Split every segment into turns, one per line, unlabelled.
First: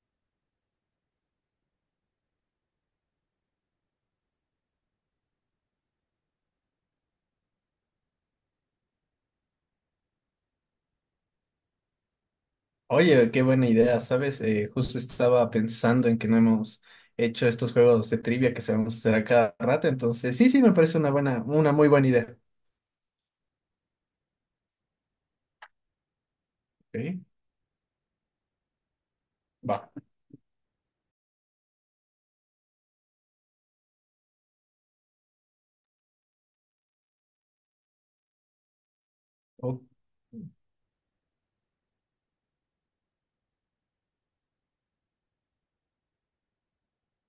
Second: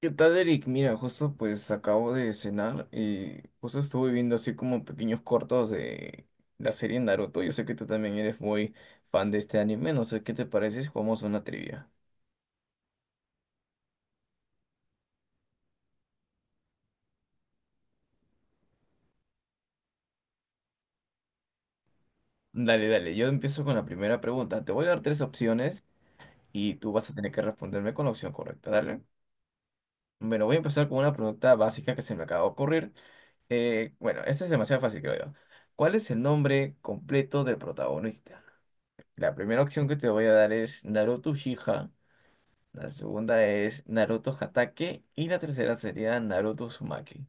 ¿Qué tal, Eric? Mira, justo pues acabo de cenar y justo estuve viendo así como pequeños cortos de la serie Naruto. Yo sé que tú también eres muy fan de este anime, no sé qué te parece si jugamos una trivia.
Oye, qué buena idea, ¿sabes? Justo estaba pensando en que no hemos hecho estos juegos de trivia que sabemos hacer a cada rato, entonces sí, sí, me parece una buena, una muy buena idea.
Dale, dale, yo empiezo con la primera pregunta. Te voy a dar tres opciones y tú vas a
Ok,
tener que responderme con la opción correcta, dale.
va.
Bueno, voy a empezar con una pregunta básica que se me acaba de ocurrir. Bueno, esta es demasiado fácil, creo yo. ¿Cuál es el nombre completo del protagonista? La primera
Ok.
opción que te voy a dar es Naruto Uchiha. La segunda es Naruto Hatake y la tercera sería Naruto Uzumaki.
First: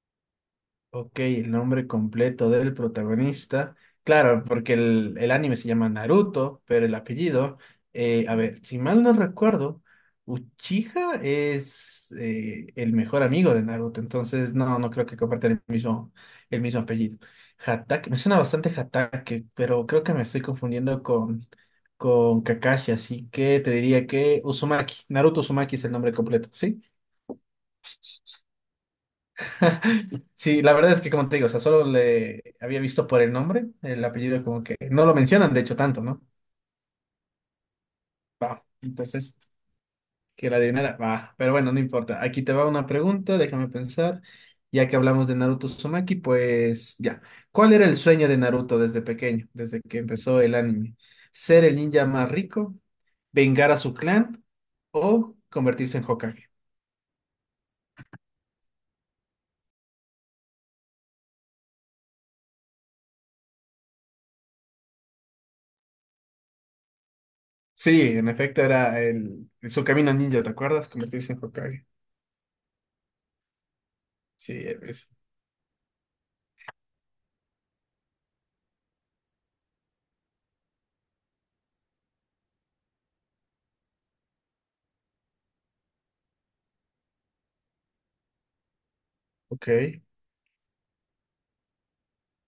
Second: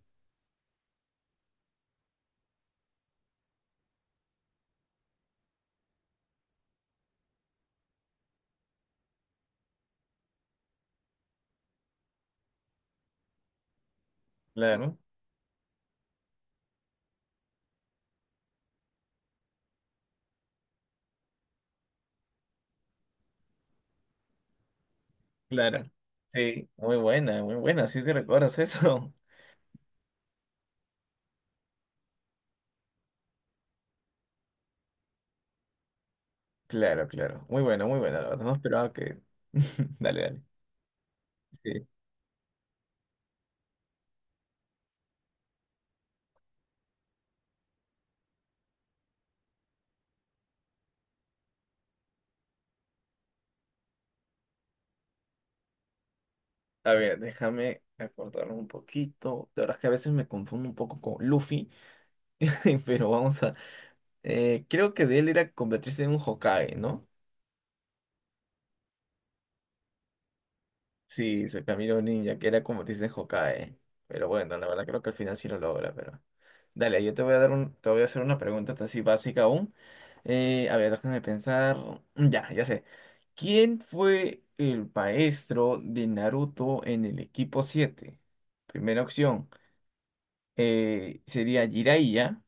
Ok, el nombre completo del protagonista. Claro, porque el anime se llama Naruto, pero el apellido, a ver, si mal no recuerdo, Uchiha es el mejor amigo de Naruto, entonces no, no
Claro,
creo que compartan el mismo apellido. Hatake, me suena bastante Hatake, pero creo que me estoy confundiendo con Kakashi, así que te diría que Uzumaki, Naruto Uzumaki es
claro.
el nombre completo,
Sí.
¿sí?
Muy buena, sí te recuerdas eso.
Sí, la verdad es que como te digo, o sea, solo le había visto por el nombre, el apellido como que no lo mencionan, de hecho, tanto, ¿no?
Claro, claro. Muy bueno, muy buena, la verdad. No
Va,
esperaba que.
entonces,
Dale, dale.
que la adivinara, va, pero bueno, no
Sí.
importa. Aquí te va una pregunta, déjame pensar. Ya que hablamos de Naruto Uzumaki, pues ya. ¿Cuál era el sueño de Naruto desde pequeño, desde que empezó el anime? ¿Ser el ninja más rico, vengar a su clan o convertirse en Hokage?
A ver, déjame acordarme un poquito. La verdad es que a veces me confundo un poco con Luffy, pero vamos a. Creo que de él era convertirse en un Hokage, ¿no?
Sí, en efecto era el, su camino ninja, ¿te acuerdas? Convertirse en
Sí, se
Hokage.
Camilo Ninja, que era como te dicen Hokage. Pero
Sí,
bueno, la verdad creo
eso.
que al final sí lo logra, pero. Dale, yo te voy a hacer una pregunta así básica aún. A ver, déjame pensar. Ya, ya sé. ¿Quién fue el maestro de Naruto en el equipo 7? Primera opción
Ok,
sería Jiraiya.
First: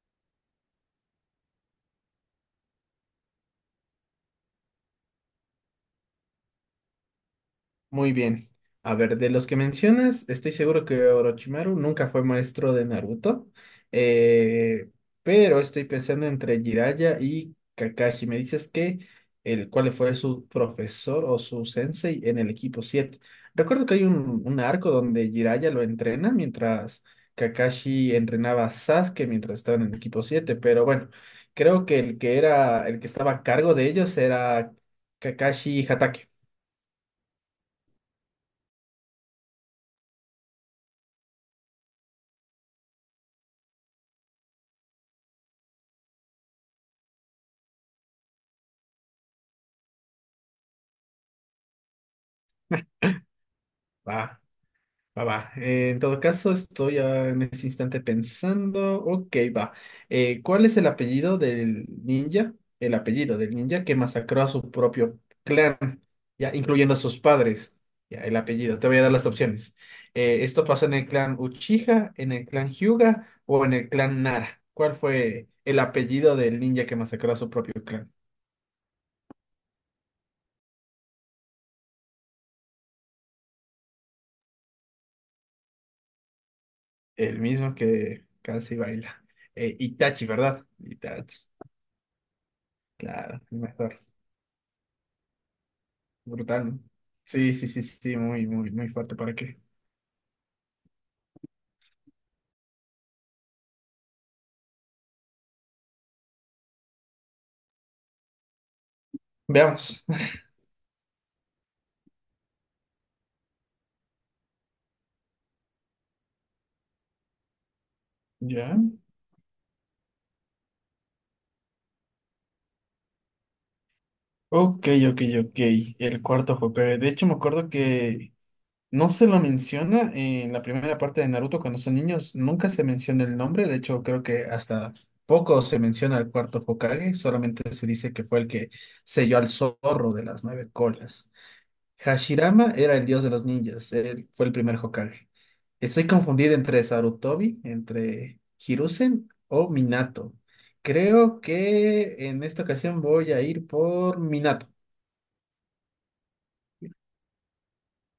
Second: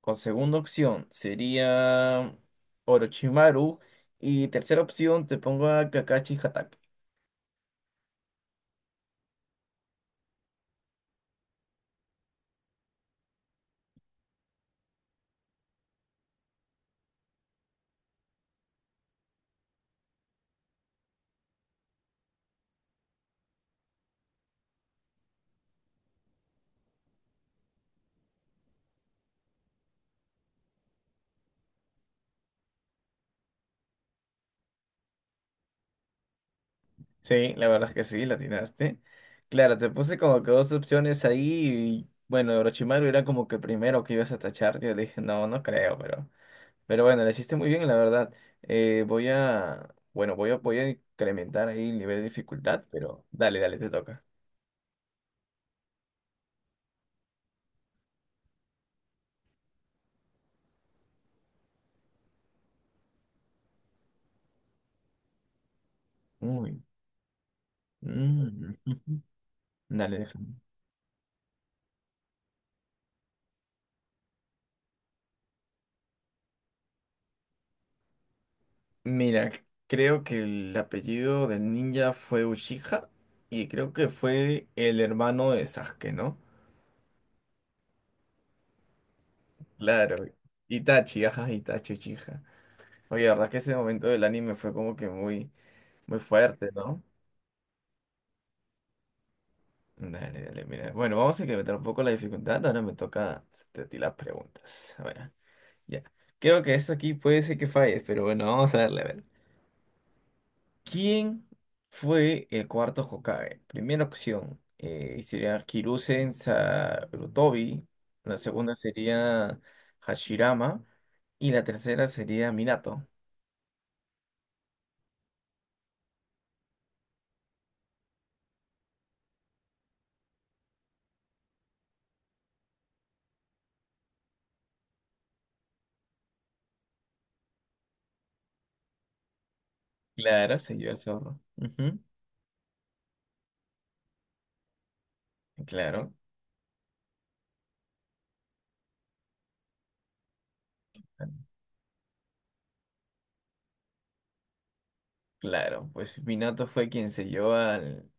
Con segunda opción sería Orochimaru. Y tercera opción te pongo a Kakashi Hatake.
muy bien. A ver, de los que mencionas, estoy seguro que Orochimaru nunca fue maestro de Naruto, eh, pero estoy pensando entre Jiraiya y Kakashi. Me dices que el cuál fue su profesor o su sensei en el equipo 7. Recuerdo que hay un arco donde Jiraiya lo entrena mientras Kakashi entrenaba a Sasuke mientras estaba en el equipo 7. Pero bueno, creo que el que era el que estaba a cargo de ellos era Kakashi Hatake.
Sí, la verdad es que sí, la atinaste. Claro, te puse como que dos opciones ahí y bueno, Orochimaru era como que primero que ibas a tachar. Yo le dije, no, no creo, pero bueno, lo hiciste muy bien, la verdad. Voy a, bueno, voy a incrementar ahí el nivel de dificultad, pero dale, dale, te toca.
Va, va, va. En todo caso, estoy ah, en ese instante pensando. Ok, va. ¿Cuál es el apellido del ninja? El apellido del ninja que masacró a su propio clan, ya
Uy.
incluyendo a sus padres. Ya, el
Mm,
apellido. Te voy a dar las opciones.
Dale, déjame.
¿Esto pasó en el clan Uchiha, en el clan Hyuga o en el clan Nara? ¿Cuál fue el apellido del ninja que masacró a su propio clan?
Mira, creo que el apellido del ninja fue Uchiha y creo que fue el hermano de Sasuke, ¿no?
El mismo que casi baila.
Claro,
Itachi, ¿verdad?
Itachi,
Itachi.
ajá, Itachi Uchiha. Oye, la
Claro,
verdad es que
el
ese
mejor.
momento del anime fue como que muy, muy fuerte,
Brutal.
¿no?
Sí, sí, sí, sí, sí, muy, muy, muy fuerte. ¿Para qué?
Dale, dale, mira. Bueno, vamos a incrementar un poco la dificultad. Ahora me toca hacerte a ti las preguntas. A ver, ya. Creo que esto aquí puede ser que falles, pero bueno, vamos a darle a ver.
Veamos.
¿Quién fue el cuarto Hokage? Primera opción sería Hiruzen Sarutobi. La segunda
Ya.
sería Hashirama. Y la tercera sería Minato.
Ok, ok, ok. El cuarto Hokage. De hecho, me acuerdo que no se lo menciona en la primera parte de Naruto cuando son niños. Nunca se menciona el nombre. De hecho, creo que hasta poco se menciona al cuarto Hokage. Solamente se dice que fue el que selló al zorro de las
Claro,
nueve
se llevó al
colas.
zorro. Ujú.
Hashirama era el dios de los ninjas, él fue el primer Hokage. Estoy
Claro,
confundido entre Sarutobi, entre Hiruzen o Minato. Creo que en esta ocasión voy a ir por Minato.
claro. Pues Minato fue quien se llevó al,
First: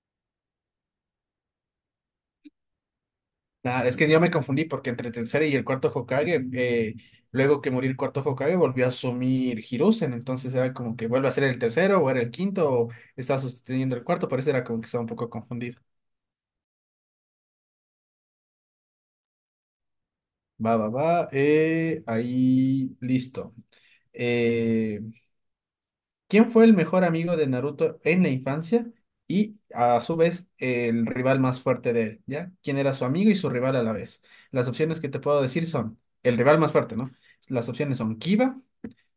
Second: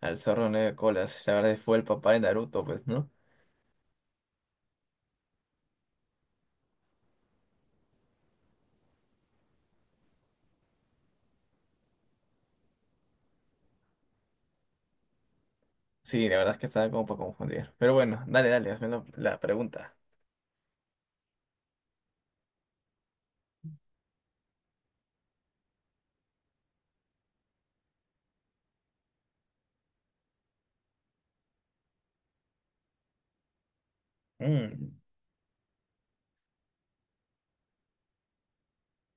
al zorro nueve colas. La verdad fue el papá de Naruto, pues, ¿no?
Ah, es que yo me confundí porque entre el tercer y el cuarto Hokage, luego que murió el cuarto Hokage, volvió a asumir Hiruzen. Entonces era como que vuelve a ser el tercero o era el quinto o está sosteniendo el cuarto. Por eso era como que estaba un poco confundido.
Sí, la verdad es que estaba como para confundir. Pero bueno, dale, dale, hazme la pregunta.
Va, va, va. Ahí, listo. Eh, ¿Quién fue el mejor amigo de Naruto en la infancia y a su vez el rival más fuerte de él? ¿Ya? ¿Quién era su amigo y su rival a la vez? Las
Mm,
opciones que te puedo decir son el rival más fuerte, ¿no? Las opciones son Kiba,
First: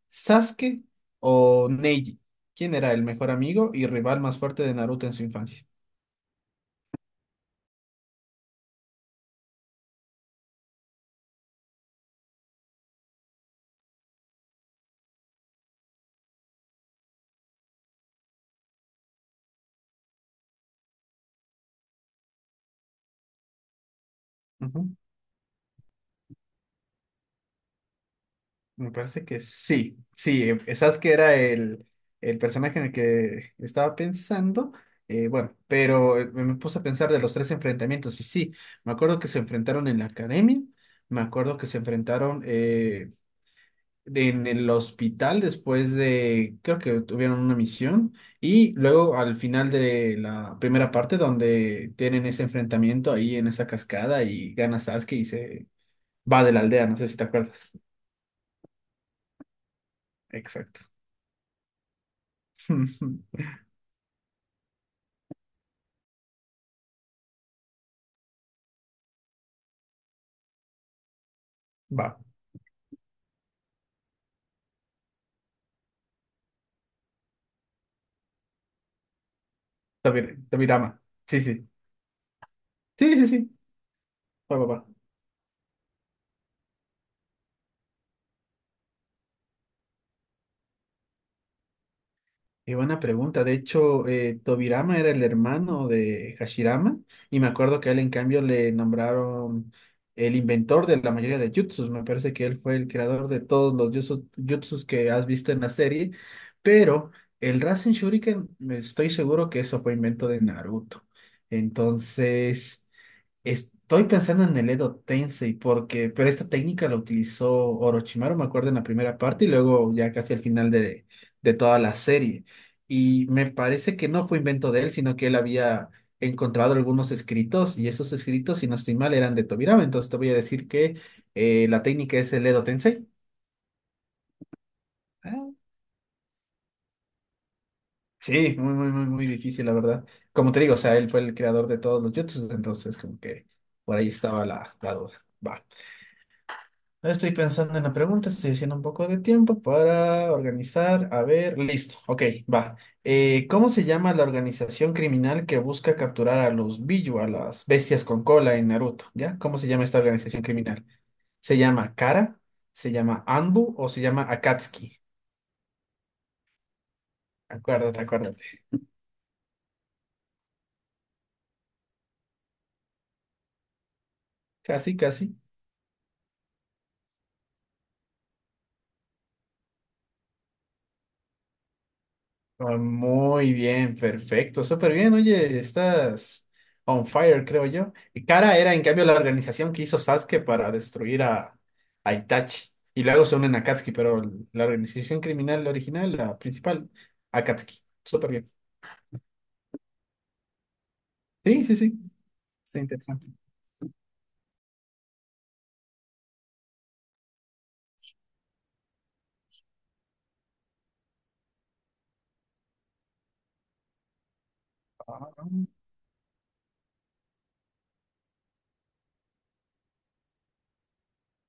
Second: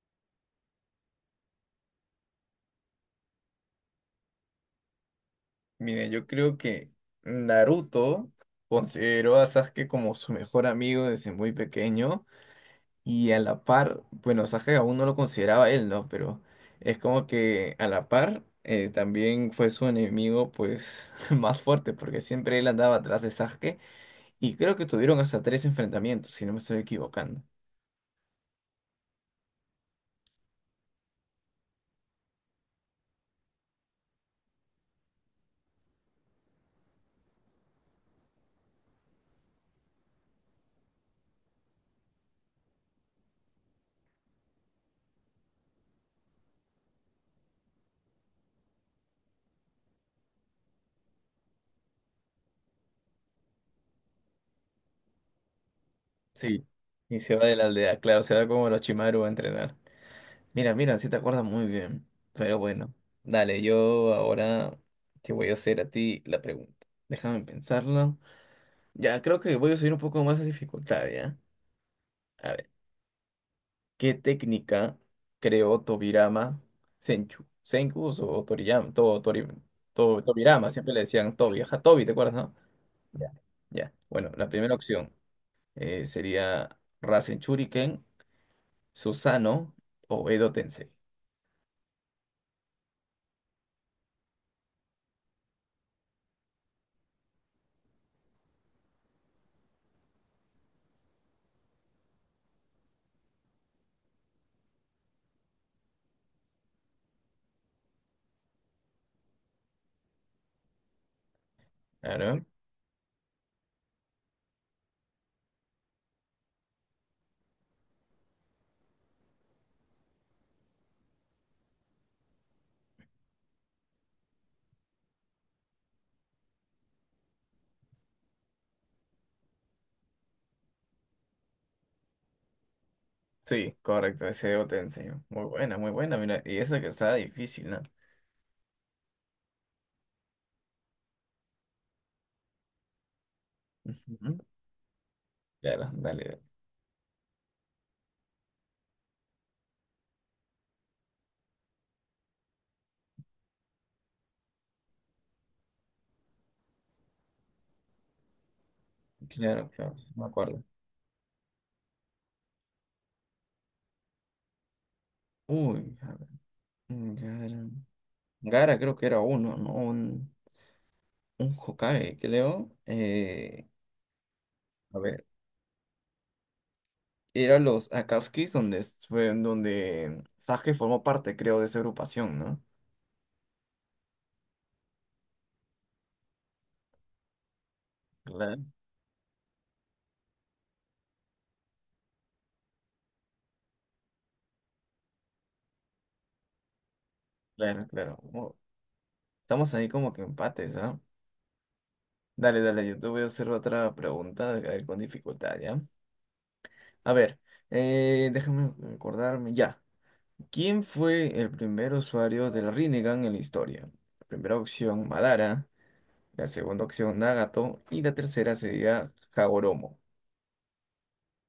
Sasuke o Neji. ¿Quién era el mejor amigo y rival más fuerte de Naruto en su infancia?
Mire, yo creo que Naruto consideró a Sasuke como su mejor amigo desde muy pequeño. Y a la par, bueno, Saje aún no lo consideraba él, ¿no? Pero es como que a la par también fue su enemigo, pues, más fuerte, porque siempre él andaba atrás de Sasuke. Y creo que
Ujú.
tuvieron hasta tres enfrentamientos, si no me estoy equivocando.
Me parece que sí, sí, esas que era el personaje en el que estaba pensando, bueno, pero me puse a pensar de los tres enfrentamientos y sí, me acuerdo que se enfrentaron en la academia, me acuerdo que se enfrentaron en el hospital después de, creo que tuvieron una misión y luego al final de la primera parte donde tienen ese enfrentamiento ahí en esa cascada y gana Sasuke y se va de la
Sí.
aldea, no sé si
Y
te
se va de la
acuerdas.
aldea, claro, se va como Orochimaru a entrenar. Mira,
Exacto.
mira, sí te acuerdas muy bien. Pero bueno, dale, yo ahora te voy a hacer a ti la pregunta. Déjame pensarlo. Ya, creo que voy a subir un poco más la dificultad, ¿ya?
Va,
A ver. ¿Qué técnica creó Tobirama Senchu? Senku o Toriyama, todo, Tobirama, siempre le
Tobirama.
decían
Sí,
Tobi.
sí.
Ajá, Tobi, ¿te acuerdas, no?
Sí, sí,
Ya.
sí.
Ya. Bueno, la
Va, va,
primera
va.
opción sería Rasen Shuriken, Susanoo o Edo Tensei.
Y buena pregunta. De hecho, Tobirama era el hermano de Hashirama y me acuerdo que a él en cambio le nombraron el inventor de la mayoría de jutsus. Me parece que él fue el creador de todos los jutsus, jutsus que has visto en la serie, pero el Rasen Shuriken, estoy seguro que eso fue invento de Naruto.
Claro.
Entonces... Estoy pensando en el Edo Tensei porque, pero esta técnica la utilizó Orochimaru, me acuerdo, en la primera parte y luego ya casi al final de toda la serie. Y me parece que no fue invento de él, sino que él había encontrado algunos escritos y esos escritos, si no estoy mal, eran de Tobirama. Entonces te voy a decir que la técnica es el Edo Tensei.
Sí, correcto, ese Edo Tensei.
Ah,
Muy buena, mira. Y eso que está difícil, ¿no?
sí, muy, muy, muy, muy difícil, la verdad. Como te digo, o sea, él fue el creador de todos los jutsus, entonces como que por ahí
Ujú.
estaba la, la duda. Va.
Claro, dale. Dale.
Estoy pensando en la pregunta, estoy haciendo un poco de tiempo para organizar. A ver, listo. Ok, va. ¿Cómo se llama la organización criminal que busca capturar a los Biju, a las bestias con cola en Naruto? ¿Ya? ¿Cómo se
Claro,
llama
claro,
esta
me
organización
acuerdo.
criminal? ¿Se llama Kara? ¿Se llama Anbu o se llama Akatsuki?
Uy, a ver, Gara.
Acuérdate, acuérdate.
Gara creo que era uno, ¿no? Un Hokage, creo.
Casi,
A ver,
casi.
era los Akatsuki donde fue en donde Sasuke formó parte, creo, de esa agrupación, ¿no?
Ah, muy bien, perfecto, súper bien. Oye, estás on fire, creo yo. Y Kara
Claro,
era, en cambio, la organización que hizo Sasuke para destruir a Itachi. Y luego se unen a Akatsuki, pero la organización criminal original, la principal, Akatsuki.
claro, claro.
Súper bien.
Oh, estamos ahí como que empates, ¿ah?
Sí, sí, sí.
Dale,
Está
dale, yo te voy a
interesante.
hacer otra pregunta, a ver, con dificultad, ¿ya? A ver, déjame acordarme, ya. ¿Quién fue el primer usuario del Rinnegan en la historia? La primera opción,
Ah,
Madara. La segunda opción, Nagato. Y la tercera sería Hagoromo.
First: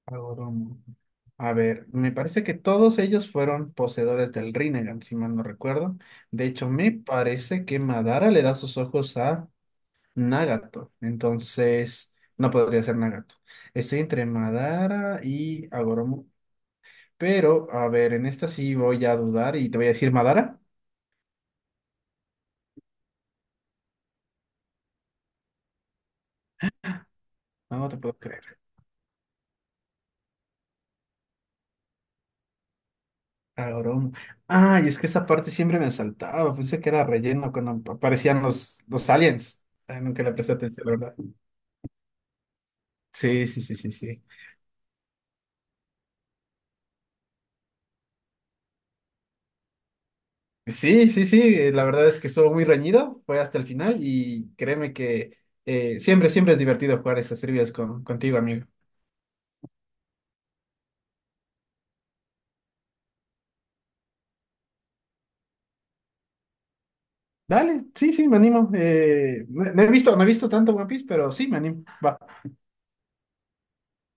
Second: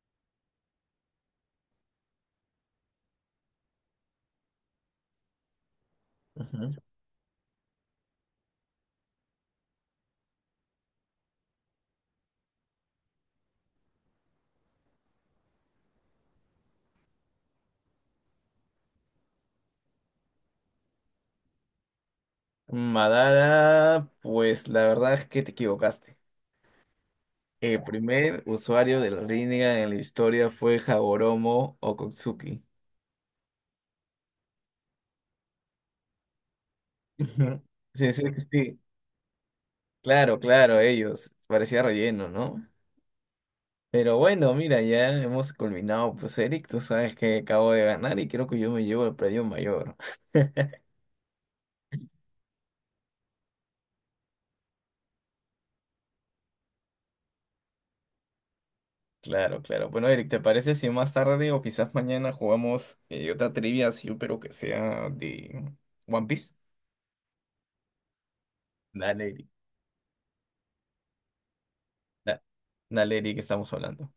Agoromo. A ver, me parece que todos ellos fueron poseedores del Rinnegan, si mal no recuerdo. De hecho, me parece que Madara le da sus ojos a Nagato. Entonces, no podría ser Nagato. Estoy entre Madara y Agoromo. Pero, a ver, en esta sí voy a dudar y te voy a decir Madara.
Madara, pues la verdad es que te equivocaste.
No,
El
no te puedo
primer
creer.
usuario del Rinnegan en la historia fue Hagoromo Okatsuki.
Agoromo. Ah, y es que esa parte siempre me saltaba. Pensé que era relleno
Ujú.
cuando
Sí, sí,
aparecían
sí.
los aliens. Ay, nunca le
Claro,
presté
claro,
atención, la verdad.
ellos. Parecía relleno, ¿no?
Sí, sí, sí, sí,
Pero
sí.
bueno, mira, ya hemos culminado. Pues Eric, tú sabes que acabo de ganar y creo que yo me llevo el premio mayor.
Sí, sí, sí. La verdad es que estuvo muy reñido. Fue hasta el final y créeme que siempre, siempre es divertido jugar estas trivias con, contigo, amigo.
Claro, claro. Bueno, Eric, ¿te parece si más tarde o quizás mañana jugamos otra trivia así, pero que sea de One Piece?
Dale, sí, sí, me animo.
Dale, Eric.
No, no he visto, no he visto tanto One Piece, pero sí, me animo. Va.
Da- Dale, Eric, que estamos hablando.